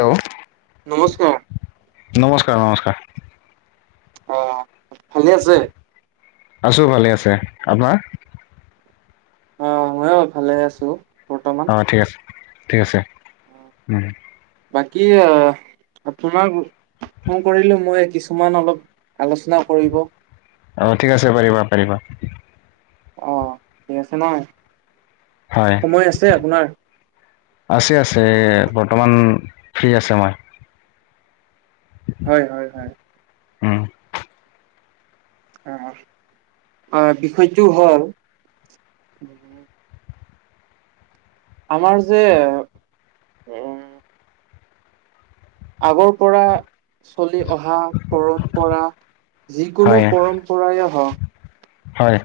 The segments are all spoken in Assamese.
হেল্ল! নমস্কাৰ, নমস্কাৰ, নমস্কাৰ। অঁ ভালে আছে? আছোঁ ভালে আছে, আপোনাৰ? মইও ভালে আছোঁ বৰ্তমান। অঁ ঠিক আছে, ঠিক আছে উম। বাকী আঁ আপোনাৰ ফোন কৰিলোঁ মই কিছুমান অলপ আলোচনা কৰিব। অঁ ঠিক আছে, পাৰিবা পাৰিবা। অঁ, ফ্ৰী আছে নাই? হয় সময় আছে আপোনাৰ? আছে আছে বৰ্তমান ফ্ৰী আছে মই। হয়, হয়, হয়। হম। অ', অ', বিষয়টো হ'ল আমাৰ যে উম আগৰ পৰা চলি অহা পৰম্পৰা যিকোনো হয় পৰম্পৰা পম্পৰায়ে হওঁক হয়।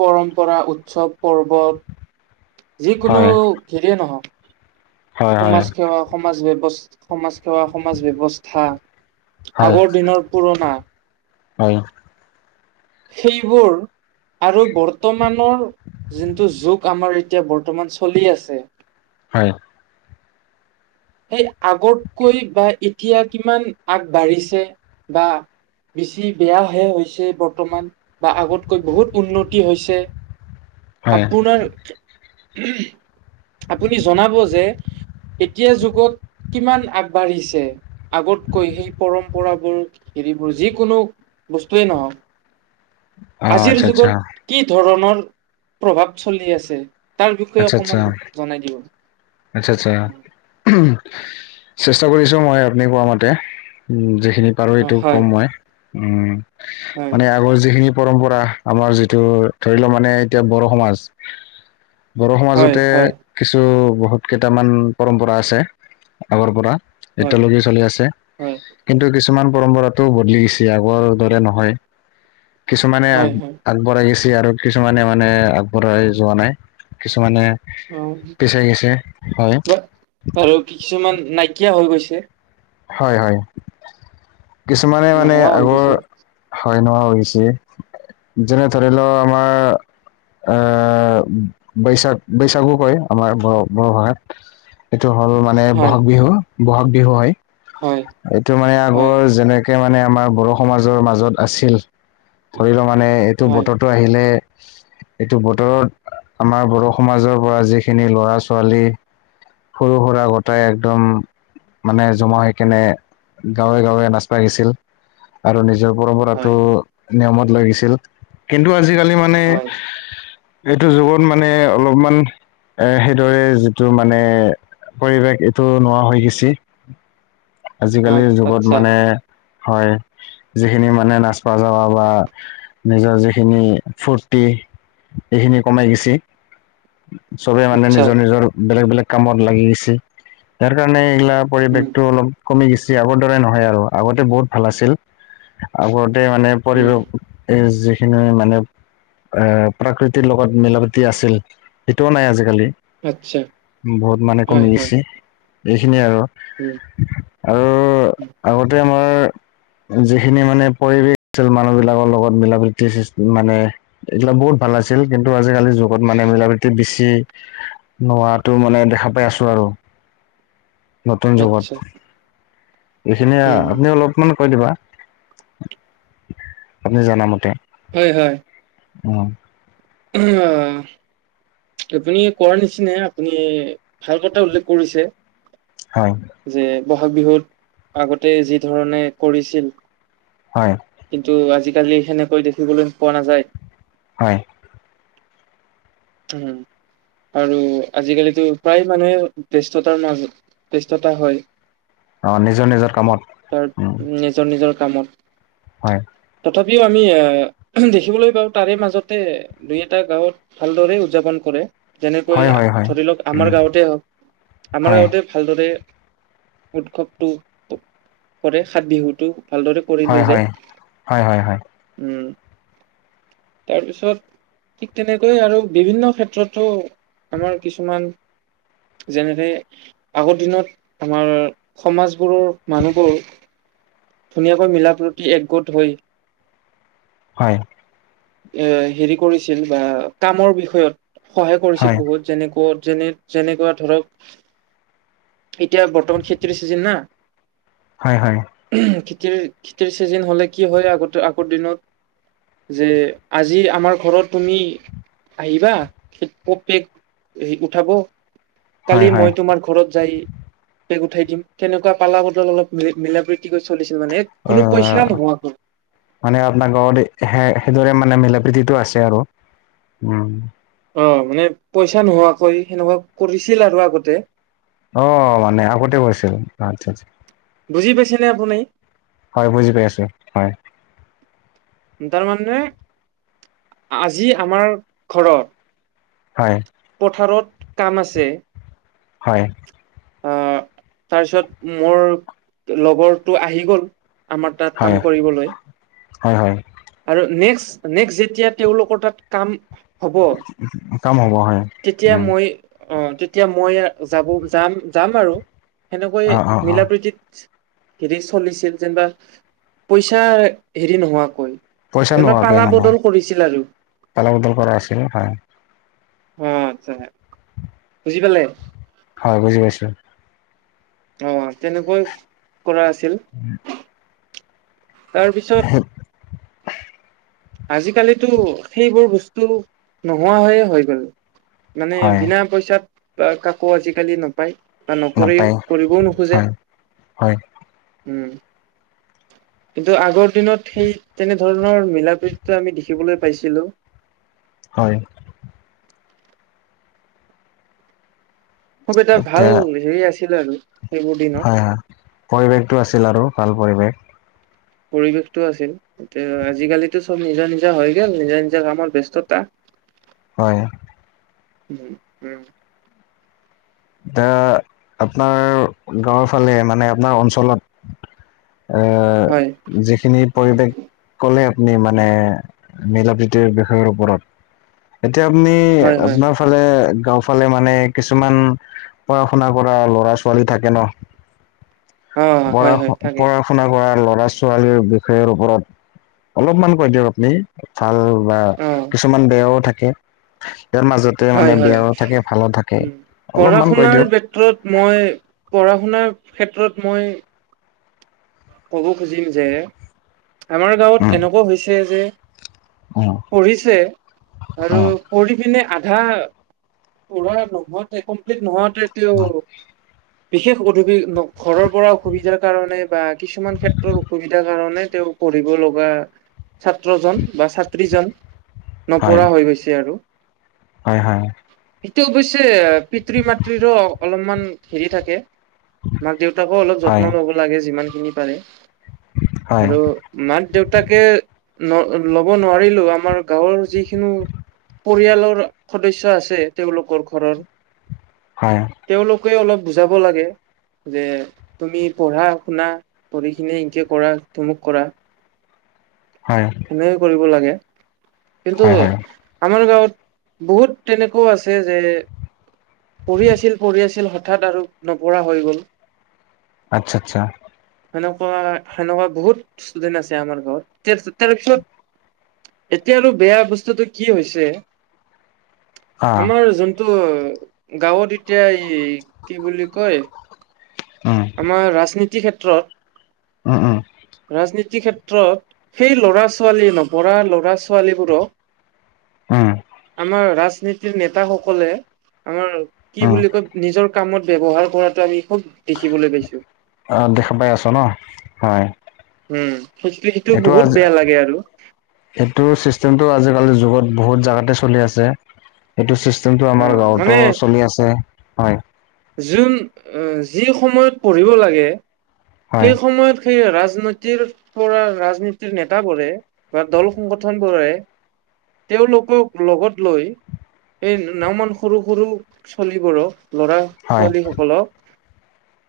পৰম্পৰা উৎসৱ পৰ্বত যিকোনো হয় হেৰিয়ে নহওঁক হয় হয় সমাজ সেৱা সমাজ ব্যৱস্থা সমাজ সেৱা সমাজ ব্যৱস্থা হয় আগৰ দিনৰ পুৰণা হয়। সেইবোৰ আৰু বৰ্তমানৰ যোনটো যুগ আমাৰ এতিয়া বৰ্তমান চলি আছে হয়। সেই আগতকৈ বা এতিয়া কিমান আগবাঢ়িছে বা বেছি বেয়াহে হৈছে বৰ্তমান বা আগতকৈ বহুত উন্নতি হৈছে হয় আপোনাৰ আপুনি জনাব যে এতিয়াৰ যুগত কিমান আগবাঢ়িছে আগতকৈ সেই পৰম্পৰাবোৰ হেৰিবোৰ যিকোনো বস্তুৱে নহক অঁ আজিৰ আচ্ছা আচ্ছা যুগত কি ধৰণৰ প্ৰভাৱ চলি আছে। তাৰ বিষয়ে আচ্ছা আচ্ছা অকণমান জনাই দিব। আচ্ছা, আচ্ছা চেষ্টা কৰিছোঁ মই আপুনি কোৱা মতে উম যিখিনি পাৰো অ এইটো হয় কম মই উম হয় মানে আগৰ যিখিনি পৰম্পৰা আমাৰ যিটো ধৰি ল মানে এতিয়া বড়ো সমাজ বড়ো হয় সমাজতে হয় কিছু বহুত কেইটামান পৰম্পৰা আছে আগৰ পৰা হয় এতিয়ালৈকে চলি আছে হয় কিন্তু কিছু কিছুমান পৰম্পৰাতটো বদলি গৈছে আগৰ দৰে নহয় কিছুমানে হয় হয় আগবঢ়াই গেছি আৰু কিছুমানে মানে আগবঢ়াই যোৱা নাই কিছুমানে পিছাই গৈছে হয় অ', আৰু কিছুমান নাইকিয়া হৈ গৈছে। হয়, হয় কিছুমানে মানে নোহোৱা হৈ আগৰ গৈছে হয় নোহোৱা হৈছে যেনে ধৰি লও আমাৰ আহ বৈশাখ বৈশাগু কয় আমাৰ ব বড়ো ভাষাত এইটো হ'ল মানে হয় ব'হাগ বিহু ব'হাগ বিহু হয়। হয়। এইটো মানে হয় আগৰ যেনেকে মানে আমাৰ বড়ো সমাজৰ মাজত আছিল ধৰি লও মানে এইটো হয় বতৰটো আহিলে এইটো বতৰত আমাৰ বড়ো সমাজৰ পৰা যিখিনি লৰা ছোৱালী সৰু সুৰা গোটাই একদম মানে জমা হৈ কেনে গাঁৱে গাঁৱে নাচপা গেছিল। আৰু নিজৰ পৰম্পৰাতটো হয় নিয়মত লাগিছিল কিন্তু আজিকালি মানে হয় এইটো যুগত মানে অলপমান এ সেইদৰে যিটো মান মানে পৰিৱেশ এইটো নোহোৱা হৈ গেছি। হয় আজিকালিৰ যুগত আচ্ছা মানে হয় যিখিনি মানে নাচ পাজৰ বা নিজৰ যিখিনি ফুৰ্তি এইখিনি কমাই গৈছে চবে মানে আচ্ছা নিজৰ নিজৰ বেলেগ বেলেগ কামত লাগি গৈছে তাৰ কাৰণে এইগিলা উম পৰিৱেশটো অলপ কমি গৈছে আগৰ দৰে নহয় আৰু আগতে বহুত ভাল আছিল আগতে মানে উম পৰিৱেশ এ যিখিনি মানে এ প্ৰাকৃতিৰ লগত মিলাপ্ৰীতি আছিল সেইটোও নাই আজিকালি আচ্ছা বহুত মানে হয় কমি হয় গৈছে এইখিনিয়ে আৰু উম আৰু উম আগতে আমাৰ যিখিনি মানে পৰিৱেশ আছিল মানুহ বিলাকৰ লগত মিলা প্ৰীতি মানে এইগিলা বহুত ভাল আছিল কিন্তু আজিকালি যুগত মানে মিলা প্ৰীতি বেছি নোহোৱাতো মানে দেখা পাই আছো আৰু নতুন যুগত আচ্ছা এইখিনিয়ে উম উম আপুনি অলপমান কৈ দিবা আপুনি জনা মতে হয় হয় উম উম আ আপুনি কোৱাৰ নিচিনা আপুনি ভাল কথা উল্লেখ কৰিছে হয় যে ব'হাগ বিহুত আগতে যি ধৰণে কৰিছিল হয় কিন্তু আজিকালি সেনেকৈ দেখিবলৈ পোৱা নাযায় হয় ওম আৰু আজিকালিতো প্ৰায় মানুহে ব্যস্ততাৰ মাজত ব্যস্ততা হয় অ নিজৰ নিজৰ কামত তাৰ উম নিজৰ নিজৰ কামত হয় তথাপিও আমি আহ দেখিবলৈ পাওঁ তাৰে মাজতে দুই এটা গাঁৱত ভালদৰে উদযাপন কৰে যেনেকৈ হয় হয় হয় ধৰি লওক আমাৰ উম গাঁৱতে হওক আমাৰ হয় গাঁৱতে ভালদৰে উৎসৱটো কৰে সাত বিহুটো ভালদৰে কৰি হয় লৈ যায় হয় হয় হয় উম তাৰপিছত ঠিক তেনেকৈয়ে আৰু বিভিন্ন ক্ষেত্ৰতো আমাৰ কিছুমান যেনেকে আগৰ দিনত আমাৰ সমাজবোৰৰ মানুহবোৰ ধুনীয়াকৈ মিলা প্ৰীতি একগোট হৈ হয় এ হেৰি কৰিছিল বা কামৰ বিষয়ত সহায় হয় হয় কৰিছিল বহুত যেনেক যেনে যেনেকুৱা ধৰক এতিয়া বৰ্তমান খেতিৰ চিজন না হয় হয় উ'ম খেতিৰ খেতিৰ চিজন হলে কি হয় আগতে আগৰ দিনত যে আজি আমাৰ ঘৰত তুমি আহিবা খেতি উঠাব কালি হয় হয় মই তোমাৰ ঘৰত যাই পেগ উঠাই দিম তেনেকুৱা পালা বটল অলপ মি মিলা প্ৰিতি তেনেকৈ চলিছিল মানে এক অ কোনো পইচা নোহোৱাকৈ মানে আপোনাৰ ঘৰত সেইদৰে মানে মিলা প্ৰিতিটো আছে আৰু উম। অ মানে পইচা নোহোৱাকৈ সেনেকুৱা কৰিছিল আৰু আগতে? অ মানে আগতে কৰিছিল আচ্ছা আচ্ছা। বুজি পাইছেনে আপুনি? হয় বুজি পাই আছো হয়। তাৰমানে আজি আমাৰ ঘৰত হয়। পথাৰত কাম আছে, হয়। আহ তাৰপিছত মোৰ লগৰটো আহি গ'ল, আমাৰ তাত হয় কাম কৰিবলৈ। হয় হয় আৰু নেক্সট নেক্সট যেতিয়া তেওঁলোকৰ তাত কাম হব কাম হ'ব হয় তেতিয়া উম মই অ তেতিয়া মই যাব যাম যাম আৰু। সেনেকৈ অ অ অ মিলাপ্ৰীতিত হেৰি চলিছিল যেনিবা পইচা হেৰি নোহোৱাকৈ। যেনে পালা বদল কৰিছিল আৰু। তালা বদল কৰা আছিল হয়। অ আচ্ছা বুজি পালে? হয় বুজি পাইছো। অ তেনেকৈ কৰা আছিল তাৰপিছত [inaudible] আজিকালিতো সেইবোৰ বস্তু নোহোৱা হৈয়ে হয় গল। মানে হয় বিনা পইচাত কাকো আজিকালি নাপায়। বা নকৰিও নাপায় কৰিবও নোখোজে হয় হয় উম। কিন্তু আগৰ দিনত সেই তেনেধৰণৰ মিলা প্ৰীতিটো আমি দেখিবলৈ পাইছিলো। হয়। খুব এটা ভাল এতিয়া হেৰি আছিল আৰু। সেইবোৰ দিনত হয় হয় পৰিৱেশটো আছিল আৰু ভাল পৰিৱেশ। পৰিৱেশটো আছিল। এতিয়া আজিকালিো চব নিজৰ নিজৰ হৈ গ'ল নিজৰ নিজৰা কামত ব্যস্ততা। হয়। উম উম। এতিয়া আপোনাৰ গাঁৱৰ ফালে মানে আপোনাৰ অঞ্চলত হয় আহ যিখিনি পৰিৱেশ ক'লে আপুনি মানে মিলাপ্ৰিতিৰ বিষয়ৰ ওপৰত এতিয়া আপুনি হয় হয় আপোনাৰ ফালে গাঁও ফালে মানে কিছুমান পঢ়া শুনা কৰা ল'ৰা ছোৱালী থাকে ন, অ পঢ়া হয় হয় থাকে শুনা শুনা কৰা ল'ৰা ছোৱালীৰ বিষয়ৰ ওপৰত অলপমান কয় দিয়ক আপুনি ভাল বা অ কিছুমান বেয়াও থাকে ইয়াৰ মাজতে হয় মানে হয় বেয়াও থাকে ভালো থাকে। উম পঢ়া অলপমান কৈ শুনাৰ দিয়ক ক্ষেত্ৰত মই পঢ়া শুনাৰ ক্ষেত্ৰত মই কব খুঁজিম যে আমাৰ গাঁৱত উম এনেকুৱা হৈছে যে উম পঢ়িছে আৰু উম পঢ়ি পিনে আধা পঢ়া নহোৱাতে কমপ্লিট নোহোৱাতে তেওঁ বিশেষ অসুবি ঘৰৰ পৰা অসুবিধাৰ কাৰণে বা কিছুমান ক্ষেত্ৰৰ অসুবিধাৰ কাৰণে তেওঁ পঢ়িব লগা ছাত্ৰজন বা ছাত্ৰীজন হয় নপঢ়া হৈ গৈছে আৰু হয় হয় সিটো অৱশ্যে পিতৃ মাতৃৰো অলপমান হেৰি থাকে মাক দেউতাকো অলপ হয় যত্ন ল'ব লাগে যিমানখিনি পাৰে হয় আৰু মাক দেউতাকে ন ল'ব নোৱাৰিলেও আমাৰ গাঁৱৰ যিখিনো পৰিয়ালৰ সদস্য আছে তেওঁলোকৰ ঘৰৰ হয় তেওঁলোকে অলপ বুজাব লাগে যে তুমি পঢ়া শুনা পঢ়িখিনে এনকে কৰা টমুক কৰা হয় সেনেকে কৰিব লাগে কিন্তু হয় হয় আমাৰ গাঁৱত বহুত তেনেকোৱাও আছে যে পঢ়ি আছিল পঢ়ি আছিল হঠাৎ আৰু নপঢ়া হৈ গ'ল আচ্ছা আচ্ছা সেনেকুৱা সেনেকুৱা বহুত ষ্টুডেন্ট আছে আমাৰ গাঁৱত তাৰ তাৰে পিছত এতিয়া আৰু বেয়া বস্তুটো কি হৈছে অ আমাৰ যোনটো গাঁৱত এতিয়া এই কি বুলি কয় উম আমাৰ ৰাজনীতিৰ ক্ষেত্ৰত উম উম ৰাজনীতিৰ ক্ষেত্ৰত সেই ল'ৰা -ছোৱালী নপঢ়া ল'ৰা- ছোৱালীবোৰক উম আমাৰ ৰাজনীতিৰ নেতাসকলে আমাৰ কি উম বুলি কয় নিজৰ কামত ব্যৱহাৰ কৰাটো আমি খুব দেখিবলৈ পাইছো অ দেখা পাই আছ ন হয় উম সেইটো সেইটো বহুত বেয়া লাগে আৰু সেইটো ছিষ্টেমটো আজিকালিৰ যুগত বহুত বহুত জাগাতে চলি আছে এইটো চিষ্টেমটো অ, আমাৰ মানে গাঁৱতো চলি আছে হয় যোন যি সময়ত পঢ়িব লাগে হয় সেই সময়ত সেই ৰাজনীতিৰ পৰা ৰাজনীতিৰ নেতাবোৰে বা দল সংগঠন বোৰে তেওঁলোকক লগত লৈ এই নাওমান সৰু সৰু চলীবোৰক ল'ৰা -ছোৱালী সকলক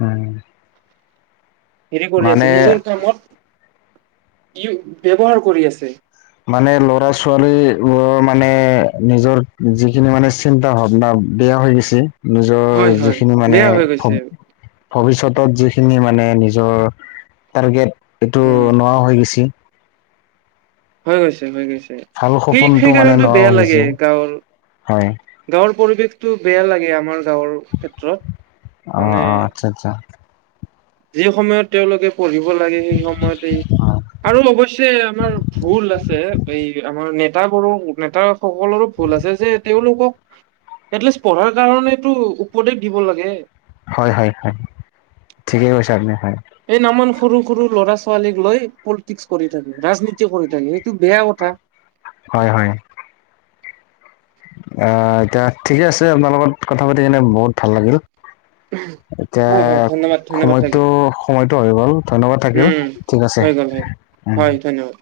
হয় হেৰি কৰি আছে মানে নিজৰ কামত ই ব্যৱহাৰ কৰি আছে মানে ল'ৰা ছোৱালীৰ বোৰৰ মানে নিজৰ যিখিনি মানে চিন্তা ভাৱনা বেয়া হৈ গৈছে হয় নিজৰ হয় যিখিনি মানে বেয়া হৈ গৈছে। ভৱ ভৱিষ্যতত যিখিনি মানে নিজৰ টাৰ্গেট এইটো উম, নোৱা হৈ গৈছি হৈ গৈছে হৈ গৈছে ভাল সেই সপোনটো সেই মানে কাৰণটো নোহোৱা বেয়া হৈ লাগে গৈছে গাঁৱৰ হয় গাঁৱৰ পৰিৱেশটো বেয়া লাগে আমাৰ গাঁৱৰ ক্ষেত্ৰত অ মানে অ আচ্ছা আচ্ছা যি সময়ত তেওঁলোকে পঢ়িব লাগে সেই সময়তেই অ আৰু অৱশ্যে আমাৰ ভুল আছে এই আমাৰ নেট নেতাবোৰো নেতা সকলোৰো ভুল আছে যে তেওঁলোকক এটলিষ্ট পঢ়াৰ কাৰণেটো উপদেশ দিব লাগে হয় হয় হয় ঠিকেই কৈছে আপুনি হয় এই নামান সৰু সৰু ল'ৰা ছোৱালীক লৈ পলিটিক্স কৰি থাকে ৰাজনীতি কৰি থাকে এইটো বেয়া কথা হয় হয় আহ এতিয়া ঠিকে আছে আপোনাৰ লগত কথা পাতি কিনে বহুত ভাল লাগিল এতিয়া হয় হয় ধন্যবাদ ধন্যবাদ থাকিল সময়টো সময়টো হৈ গ'ল ধন্যবাদ থাকিল উম ঠিক আছে হৈ গ'ল হয় উম হয় ধন্যবাদ